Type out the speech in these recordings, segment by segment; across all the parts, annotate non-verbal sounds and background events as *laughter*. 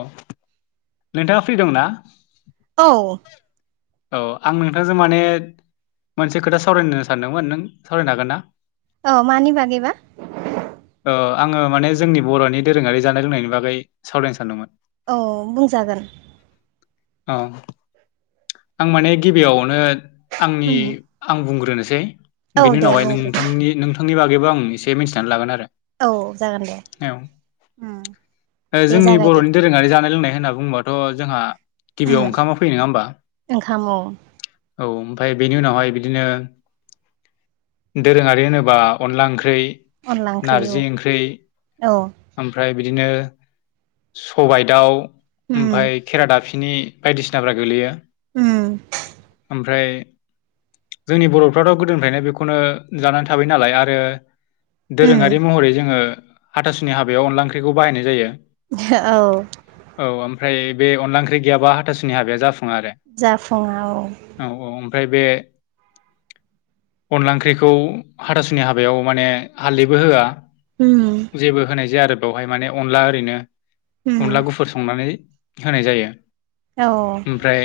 अ नोंथाङा फ्रि दंना? औ। औ आं नोंथांजों माने मोनसे खोथा सावरायनो सानदोंमोन नों सावरायनो हागोन ना? अ मानि बागौ बा? ओ आङो माने जोंनि बर'नि दोरोङारि जानाय लोंनायनि बागै सावरायनो सानदोंमोन। औ बुंजागोन। औ आं माने गिबियावनो आंनि उम आं बुंग्रोनोसै। औ बेनि दे उनावहाय बुंग्रो नोंथांनि नोंथांनि बागैबो आं एसे मिथिनानै लागोन आरो। औ जागोन दे औ उम ओ दे जोंनि जागायदो बर'नि दोरोङारि जानाय लोंनाय होनोबा। बुंबाथ जोंहा गिबियाव ओंखामा फैयो नङा होनोमबा? ओंखाम‌ औ। औ ओमफ्राय बेनि उनावहाय बिदिनो। दोरोङारि होनोबा अनला ओंख्रि, अनला ओंख्रि औ नारजि ओंख्रि औ ओमफ्राय, बिदिनो सबाइ दाउ, उम ओमफाय खेरादाफिनि। बिनि बायदिसिनाफ्रा गोलैयो। ओम। ओमफ्राय। जोंनि बर'फ्राथ' गोदोनिफ्रायनो बेखौनो जानानै थाबाय नालाय आरो। उम दोरोङारि महरै जोङो हाथासुनि हाबायाव अनला ओंख्रिखौ बाहायनाय जायो। हो औ। औ ओमफ्राय बे अनला ओंख्रि गैयाबा हाथासुनि हाबाया जाफुङो आरो जाफुङाव औ। ओमफ्राय बे अनला ओंख्रिखौ हाथासुनि हाबायाव माने हालदैबो होआ। उम जेबो होनाय जाया आरो बेवहाय माने अनला ओरैनो उम अनला गुफुर संनानै। होनाय जायो औ ओमफ्राय।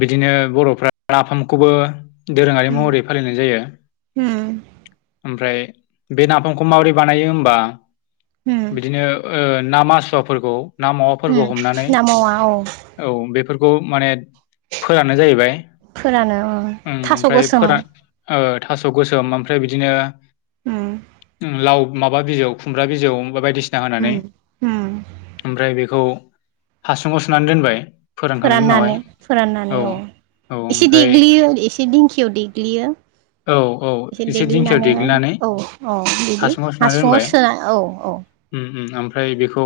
बिदिनो बर'फ्रा नाफामखौबो। दोरोङारि उम महरै फालिनाय जायो उम ओमफ्राय। बे नाफामखौ माबोरै बानायो होबा उम बिदिनो ओ। ना मासुवाफोरखौ ना मावाफोरखौ उम हमनानै ना मावा औ औ बेफोरखौ माने। फोरानो जाहैबाय फोरानो उम ओम थास' ओमफ्राय गोसोम फोरा--ओ। थास' गोसोम ओमफ्राय बिदिनो। ओम। लाव माबा बिजौ खुमब्रा बिजौ बायदिसिना होनानै उम उम ओमफ्राय बेखौ। हासुङाव सोनानै दोनबाय। फोरानखांनायनि फोराननानै उनावहाय फोराननानै औ। औ एसे ओमफ्राय देग्लियो एसे देंखियाव देग्लियो। औ औ एसे दिंखियाव देग्लिनानैहाय देग्लिनानै औ औ बिदि हासुङाव सोनाय औ औ। ओम ओमफ्राय बेखौ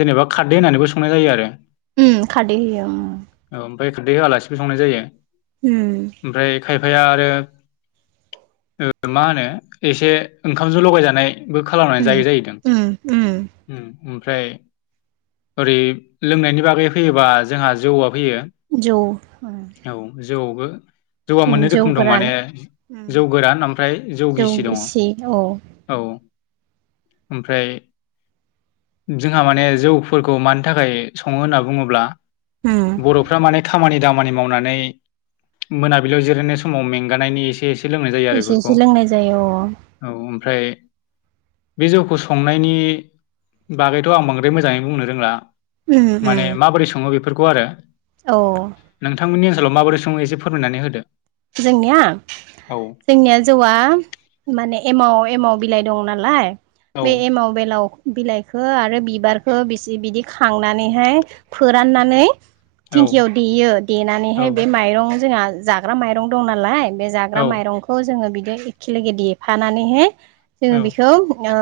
जेनेबा खारदै होननानैबो संनाय जायो आरो। ओम खारदै होयो ओम औ ओमफ्राय खारदै होआलासिबो संनाय जायो। ओम फाया आरो ओम मा होनो एसे ओंखामजों लगायजानाय बो खालायनानै उम जायो जायैदों उम उम उम। ओमफ्राय ओरै लोंनायनि बागै फैयोबा जोंहा जौआ होयो जौ औ जौबो जौवा मोननै उम जौ रोखोम दं माने गोरान उम जौ गोरान ओमफ्राय जौ गिसि दङ औ। ओमफ्राय जोंहा माने जौफोरखौ मानि थाखाय सङो होनना बुङोब्ला? उम बर'फ्रा माने खामानि दा मानि मावनानै मोनाबिलियाव जिरायनाय समाव मेंगानायनि एसे एसे एसे लोंनाय जायो आरो एसे बेफोरखौ एसे लोंनाय जायो अ औ ओमफ्राय बे जौखौ संनायनि बागैथ' आं बांद्राय मोजाङै बुंनो रोंला उम उम। अबेफोरखौ आरो औ नोंथांमोननि ओनसोलाव माबोरै सङो एसे फोरमनानै होदो? जोंनिया औ जोंनिया जौआ माने एमाव एमाव बिलाइ दं नालाय औ बे एमाव बेलाव बिलाइखौ आरो बिबारखौ बिसे बिदि खांनानैहाय फोराननानै औ थिंखियाव देयो औ देनानैहाय बे माइरंआव जोंहा जाग्रा माइरं दं नालाय बे औ जाग्रा माइरंखौ जोङो बिदि एखे लोगोगे देफानानैहाय औ जोङो बेखौ ओ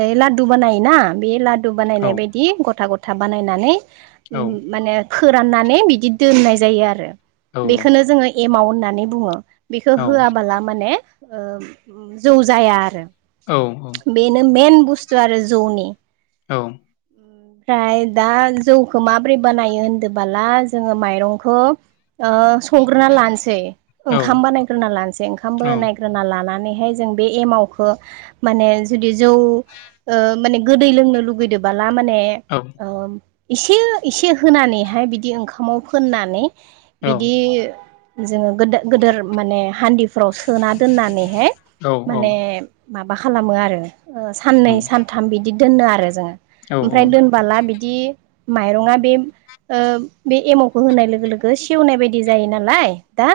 ओइ लादु बानायोना बे लादु औ बानायनाय बायदि गथा गथा बानायनानै औ माने फोराननानै बिदि दोननाय जायो आरो औ बेखौनो जोङो एमाव होननानै बुङो। बेखौ औ होआबोला मानेओ जौ जाया आरो। औ बेनो मेन बुस्थु आरो जौनि। औ ओमफ्राय दा जौखौ माब्रै बानायो होनदोंबोला जोङो माइरंखौ ओ संग्रोना लानोसै ओंखाम बोनायग्रोना लानोसै ओंखाम औ बोनायग्रोना लाना नैहाय जों बे एमाखो मानि जुदि जौ ओ माने गोदै लोंनो लुगैदो बा बा माने औ औ ओ इसे इसे होनानैहाय बिदि ओंखामाव फोननानै बिदि जोङो दो गोदोर माने हान्दिफ्राव सोना दोननानैहाय औ माने माबा खालामो आरो साननै सानथाम बिदि दोनो आरो जोङो। ओमफ्राय दोनबाला बिदि माइरङा बे ओ बे एमावखौ होनाय लोगो लोगो सेवनाय बायदि जायो नालाय दा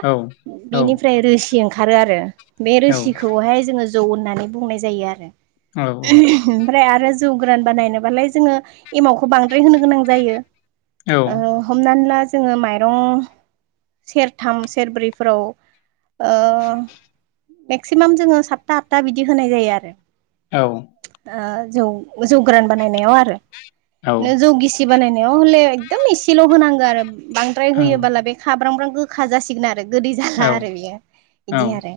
बेनिफ्राय रोसि ओंखारो आरो बे रोसिखौहाय जोङो जौ होननानै बुंनाय जायो आरो। औ ओमफ्राय आरो जौ गोरान बानायनोबालाय जोङो एमावखौ बांद्राय होनो गोनां जायो। ओ हमनानै ला जोङो माइरं सेरथाम सेरब्रैफोराव ओ मेक्सिमाम जोङो सातता आठथा बिदि होनाय जायो आरो। औ ओ जौ जौ गोरान बानायनायाव आरो औ नों जौ गिसि दि बानायनायाव हले एकदम एसेल' होनांगौ आरो बांद्राय होयोबोला बे खाब्रां ब्रां गोखा जासिगोन आ गोदै जाला आरो बियो औ इदि आरो।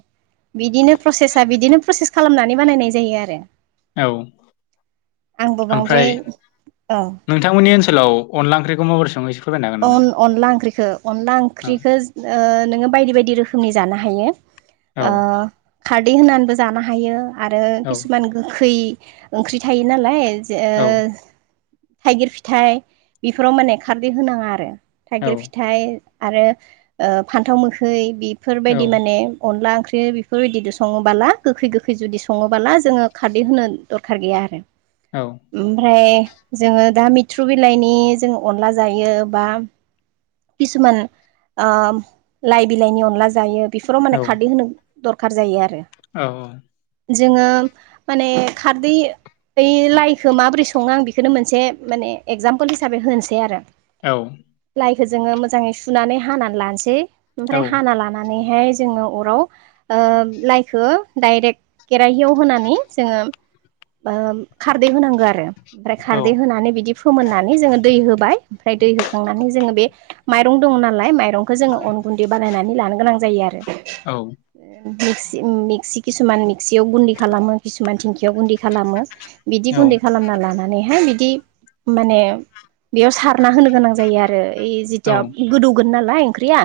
बिदिनो प्रसेसा बिदिनो प्रसेस खालामनानै बानायनाय जायो आरो। औ आंबो ओमफ्राय बांद्राय औ नोंथांमोननि ओनसोलाव अनला ओंख्रिखौ माबोरै सङो? एसे फोरमायनो हागोन नामा अन अनला ओंख्रिखौ अनला ओंख्रिखो ओ नोङो बायदि बायदि रोखोमनि जानो हायो। औ ओ खारदै होनानैबो जानो हायो। आरो औ खिसुमान गो खै ओंख्रि थायो नालाय जओ औ थाइगिर फिथाइ इफोराव माने खारदै होनाङा आरो थाइगिर फिथाइ आरो ओ फान्थाव मोखै बेफोरबायदि माने अनला ओं ख्रि बेफोरबायदि सङोबोला गोखै गोखै जुदि सङोबोला जोङो खारदै होनो दरखार गैया आरो। औ ओमफ्राय जोङो दा मिथ्रु बिलाइनि जों अनला जायो बा खिसुमान ओम लाइ बिलायनि अनला जायो बेफोराव माने खारदै होनो दरखार जायो आरो औ-औ जोङो माने खारदै बै लाइखो माबोरै सङो आं बेखोनो मोनसे माने एगजामपोल हिसाबै होनोसै आरो औ लाइखौ जोङो मोजाङै सुनानै हानानै लानोसै औ ओमफ्राय हाना लानानै हाय जोङो अराव ओ लाइखो दाइरेक्ट केेराहियाव होनानै जोङो ओ खारदै होनांगौ आरो आरो ओमफ्राय औ खारदै होनानै बिदि फोमोननानै जोङो दै होबाय ओमफ्राय दै होखांनानै जोङो बे माइरं दङ नालाय माइरंखौ जोङो अन गुन्दै बानायनानै लानो गोनां जायो आरो औ मिक्सि मिक्सि किसुमान मिक्सियाव गुन्दि खालामो किसुमान धिंखियाव गुन्दि खालामो बिदि औ गुन्दै खालामना लानानैहाय बिद दि माने बेयाव सारना होनो गोनां जायो आरो इ जिथिया गोदौगोन नालाय ओंख्रिया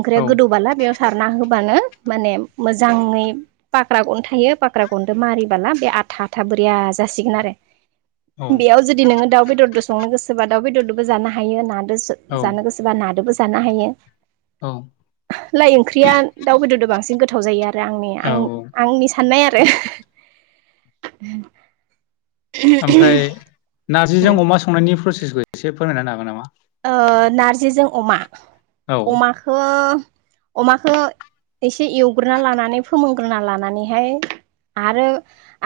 ओंख्रिया गोदौबला बेयाव सारना होब बानो माने मोजाङै फाख्रा गन थायो फाख्रा गनदो मारिबोला बे आथा आथाब बोरैया जासिगोन आरो बेयाव जुदि नोङो दाउ बेदरजों संनो गोसोबा दाउ बेदरदोबो जानो हायो नादो औ जानो गोसोबा नादोबो जानो हायो लाइ ओंख्रिया दाउ बेदरजों बांसिन गोथाव जायो आरो आंनि आं औ आंनि साननाय आरो ओमफ्राय नार्जिजों अमा संनायनि प्रसेसखौ एसे फोरमायना होनो हागोन नामा ओ नारजिजों अमा औ अमाखो अमाखो एसे एवग्रोना लानानै फोमोनग्रोना लानानैहाय आरो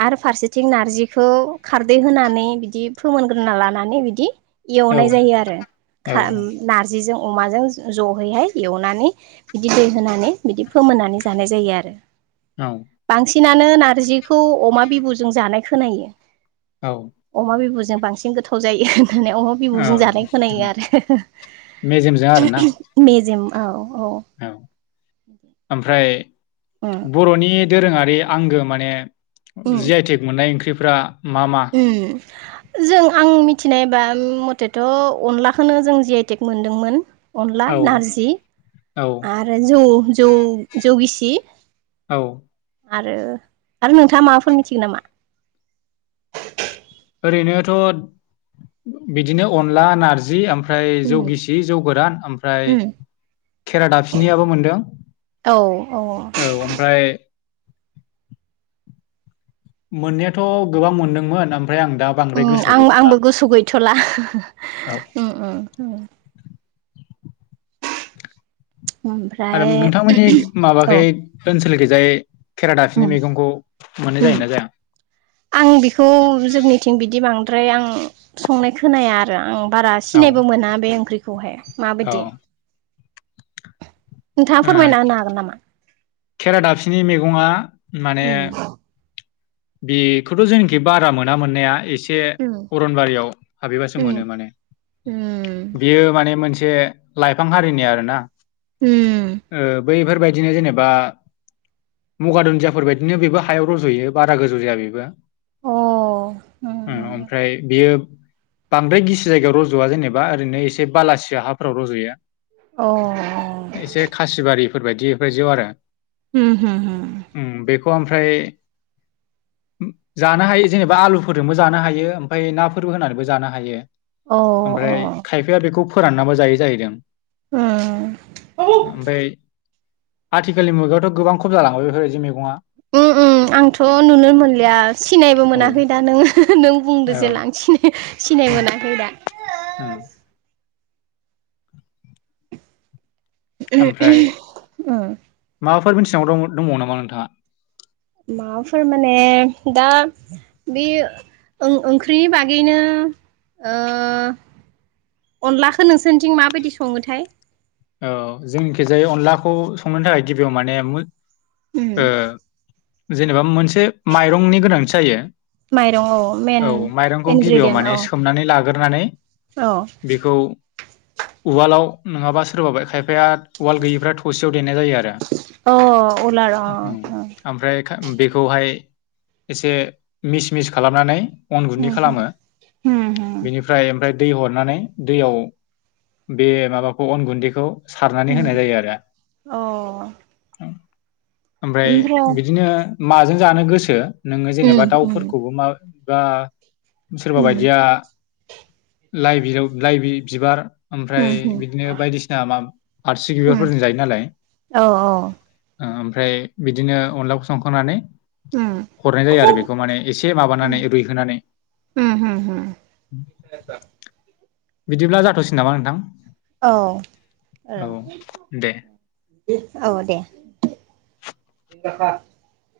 आरो फारसेथिं नारजिखौ खारदै होनानै बिदि फोमोनग्रोना लानानै बिदि औ एवनाय जायो आरो औ खा ओ नारजि बिजो अमाजों जयैहाय एवनानै बिदि दै होनानै बिदि फोमोननानै जानाय जायो आरो औ बांसिनानो नारजिखौ अमा बिबुजों जानाय खोनायो औ अमा बिबुजों जों बांसिन गोथाव जायो होननानै अमा बिबौजों जानाय खोनायो औ आरो मेजेमजों आरोना मेजेम औ-औ औ *inaudible* *unintelligible* उम बर'नि दोरोङारि आंगो माने उम जि आइटेक मोननाय ओंख्रि फ्रा मा-मा उम जों आं मिथिनायबा उम मथेथ' अनलाखौनो जों जि आइ टेक मोनदोंमोन अनला औ नारजि औ आरो जौ-जौ-जौ गिसि औ आरो आरो नोंथाङा माबाफोर मिथिगोन नामा ओरैनोथ' बिदिनो अनला नारजि ओमफ्राय ओमफ्राय जौ उम गिसि जौ गोरान ओमफ्राय उम खेरा दाफिनियाबो मोनदों औ ओमफ्राय मोननायाथ' गोबां मोनदोंमोन ओमफ्राय आं दा बांद्राय ओ गोसोआव आं गैजोबला आंबो गोसु गैथ'ला औ ओ-ओ आरो ओमफ्राय नोंथांमोननि माबाखै ओनसोलखै जाय ओम-ओम जाया आं बेखौ जोंनिथिं बिदि बां ओमफ्राय आं संनाय खोनाया आरो आं बारा औ सिनायबो मोना बे ओंख्रिखौहाय औ माबायदि नोंथाङा फोरमायना होनो हागोन नामा? खेरा दाबफिनि मैगङा माने उम बेखौथ' जेनाखि बारा मोना मोननाया एसे उम अनारियाव हाबैबो मोन उम माने उम बि माने मोन से लाइफां हारिनि आरोना उम ओ बैफोरबायदिनो जेनेबा मुगा दुन्दियाफोर बायदिनो बेबो हायाव रज'यो बारा गोजौ जाया बेबो अ ओ ओमफ्राय बियो बांद्राय गिसि जायगायाव रज'वा जेनेबा ओरैनो एसे बलासि हाफोराव रज'यो एसे खासि बारिफोर बायदिफोर आरो ह होम उम बेखौ ओमफ्राय जानो हायो जेनेबा आलुफोरजोंबो जानो हायो ओमफ्राय नाफोरबो होनानैबो जानो हायो। अ ओमफ्राय अ खायफाया बेखौ फोराननाबबो जायो जाहैदों। उ ओमफ्राय आथिखालनि मुगायावथ' गोबां खम जालांबाय बेफोरदि मैगङा उ उ आंथ' नुनो मोनलिया सिनायबो औ मोनाखै दा नोङो नों बुंदो औ जे लांसिनो सिनाय उम मोनाखै दा उम ओ फोरनि सिङाव दं दंबाव नामा नोंथाङा? माबाफोर माने दा बे ओं-ओंख्रिनि बागैनो ओ अनलाखौ नोंसोरनिथिं माबायदि सङोथाय औ जोंखिजाया अनलाखौ संनो थाखाय गिबियाव माने उम ओ जेनेबा मोनसे माइरंनि गोनांथि जायो। माइरं औ मेन औ माइरंखौ गिबियाव इनग्रेडियेन्ट माने औ सोमनानै लाग्रोनानै औ बेखौ उवालाव नङाबा सोरबाबाय खायफाया उवालाव गैयिफ्रा थसेयाव देनाय जायो आरो अ उलार अ ओमफ्राय बेखौहाय एसे मिस मिस खालामनानै अन गुनदै उम खालामो उम हो बिनिफ्राय ओमफ्राय दै हरनानै दैयाव बे माबाखौ अन गुन्दैखौ सारनानै उम होनाय जायो आरो अ ओमफ्राय ओमफ्राय बिदिनो माजों जानो गोसो नोङो उम जेनेबा उम दाउफोरखौबो मा बा सोरबा उम बायदिया लाइबेरियाव लाइबेर बिबार उम ओमफ्राय बिदिनो बायदिसिना मा आरसिं बिबारफोरजों जायो नालाय अ ओ ओमफ्राय बिदिनो अनलाखौ संखांनानै उम हरनाय जायो आरो बेखौ माने एसे उम माबानानै रुइहोनानै *inaudible* बिदिब्ला जाथ'सै नामा नोंथां औ औ दे औ औ दे *inaudible*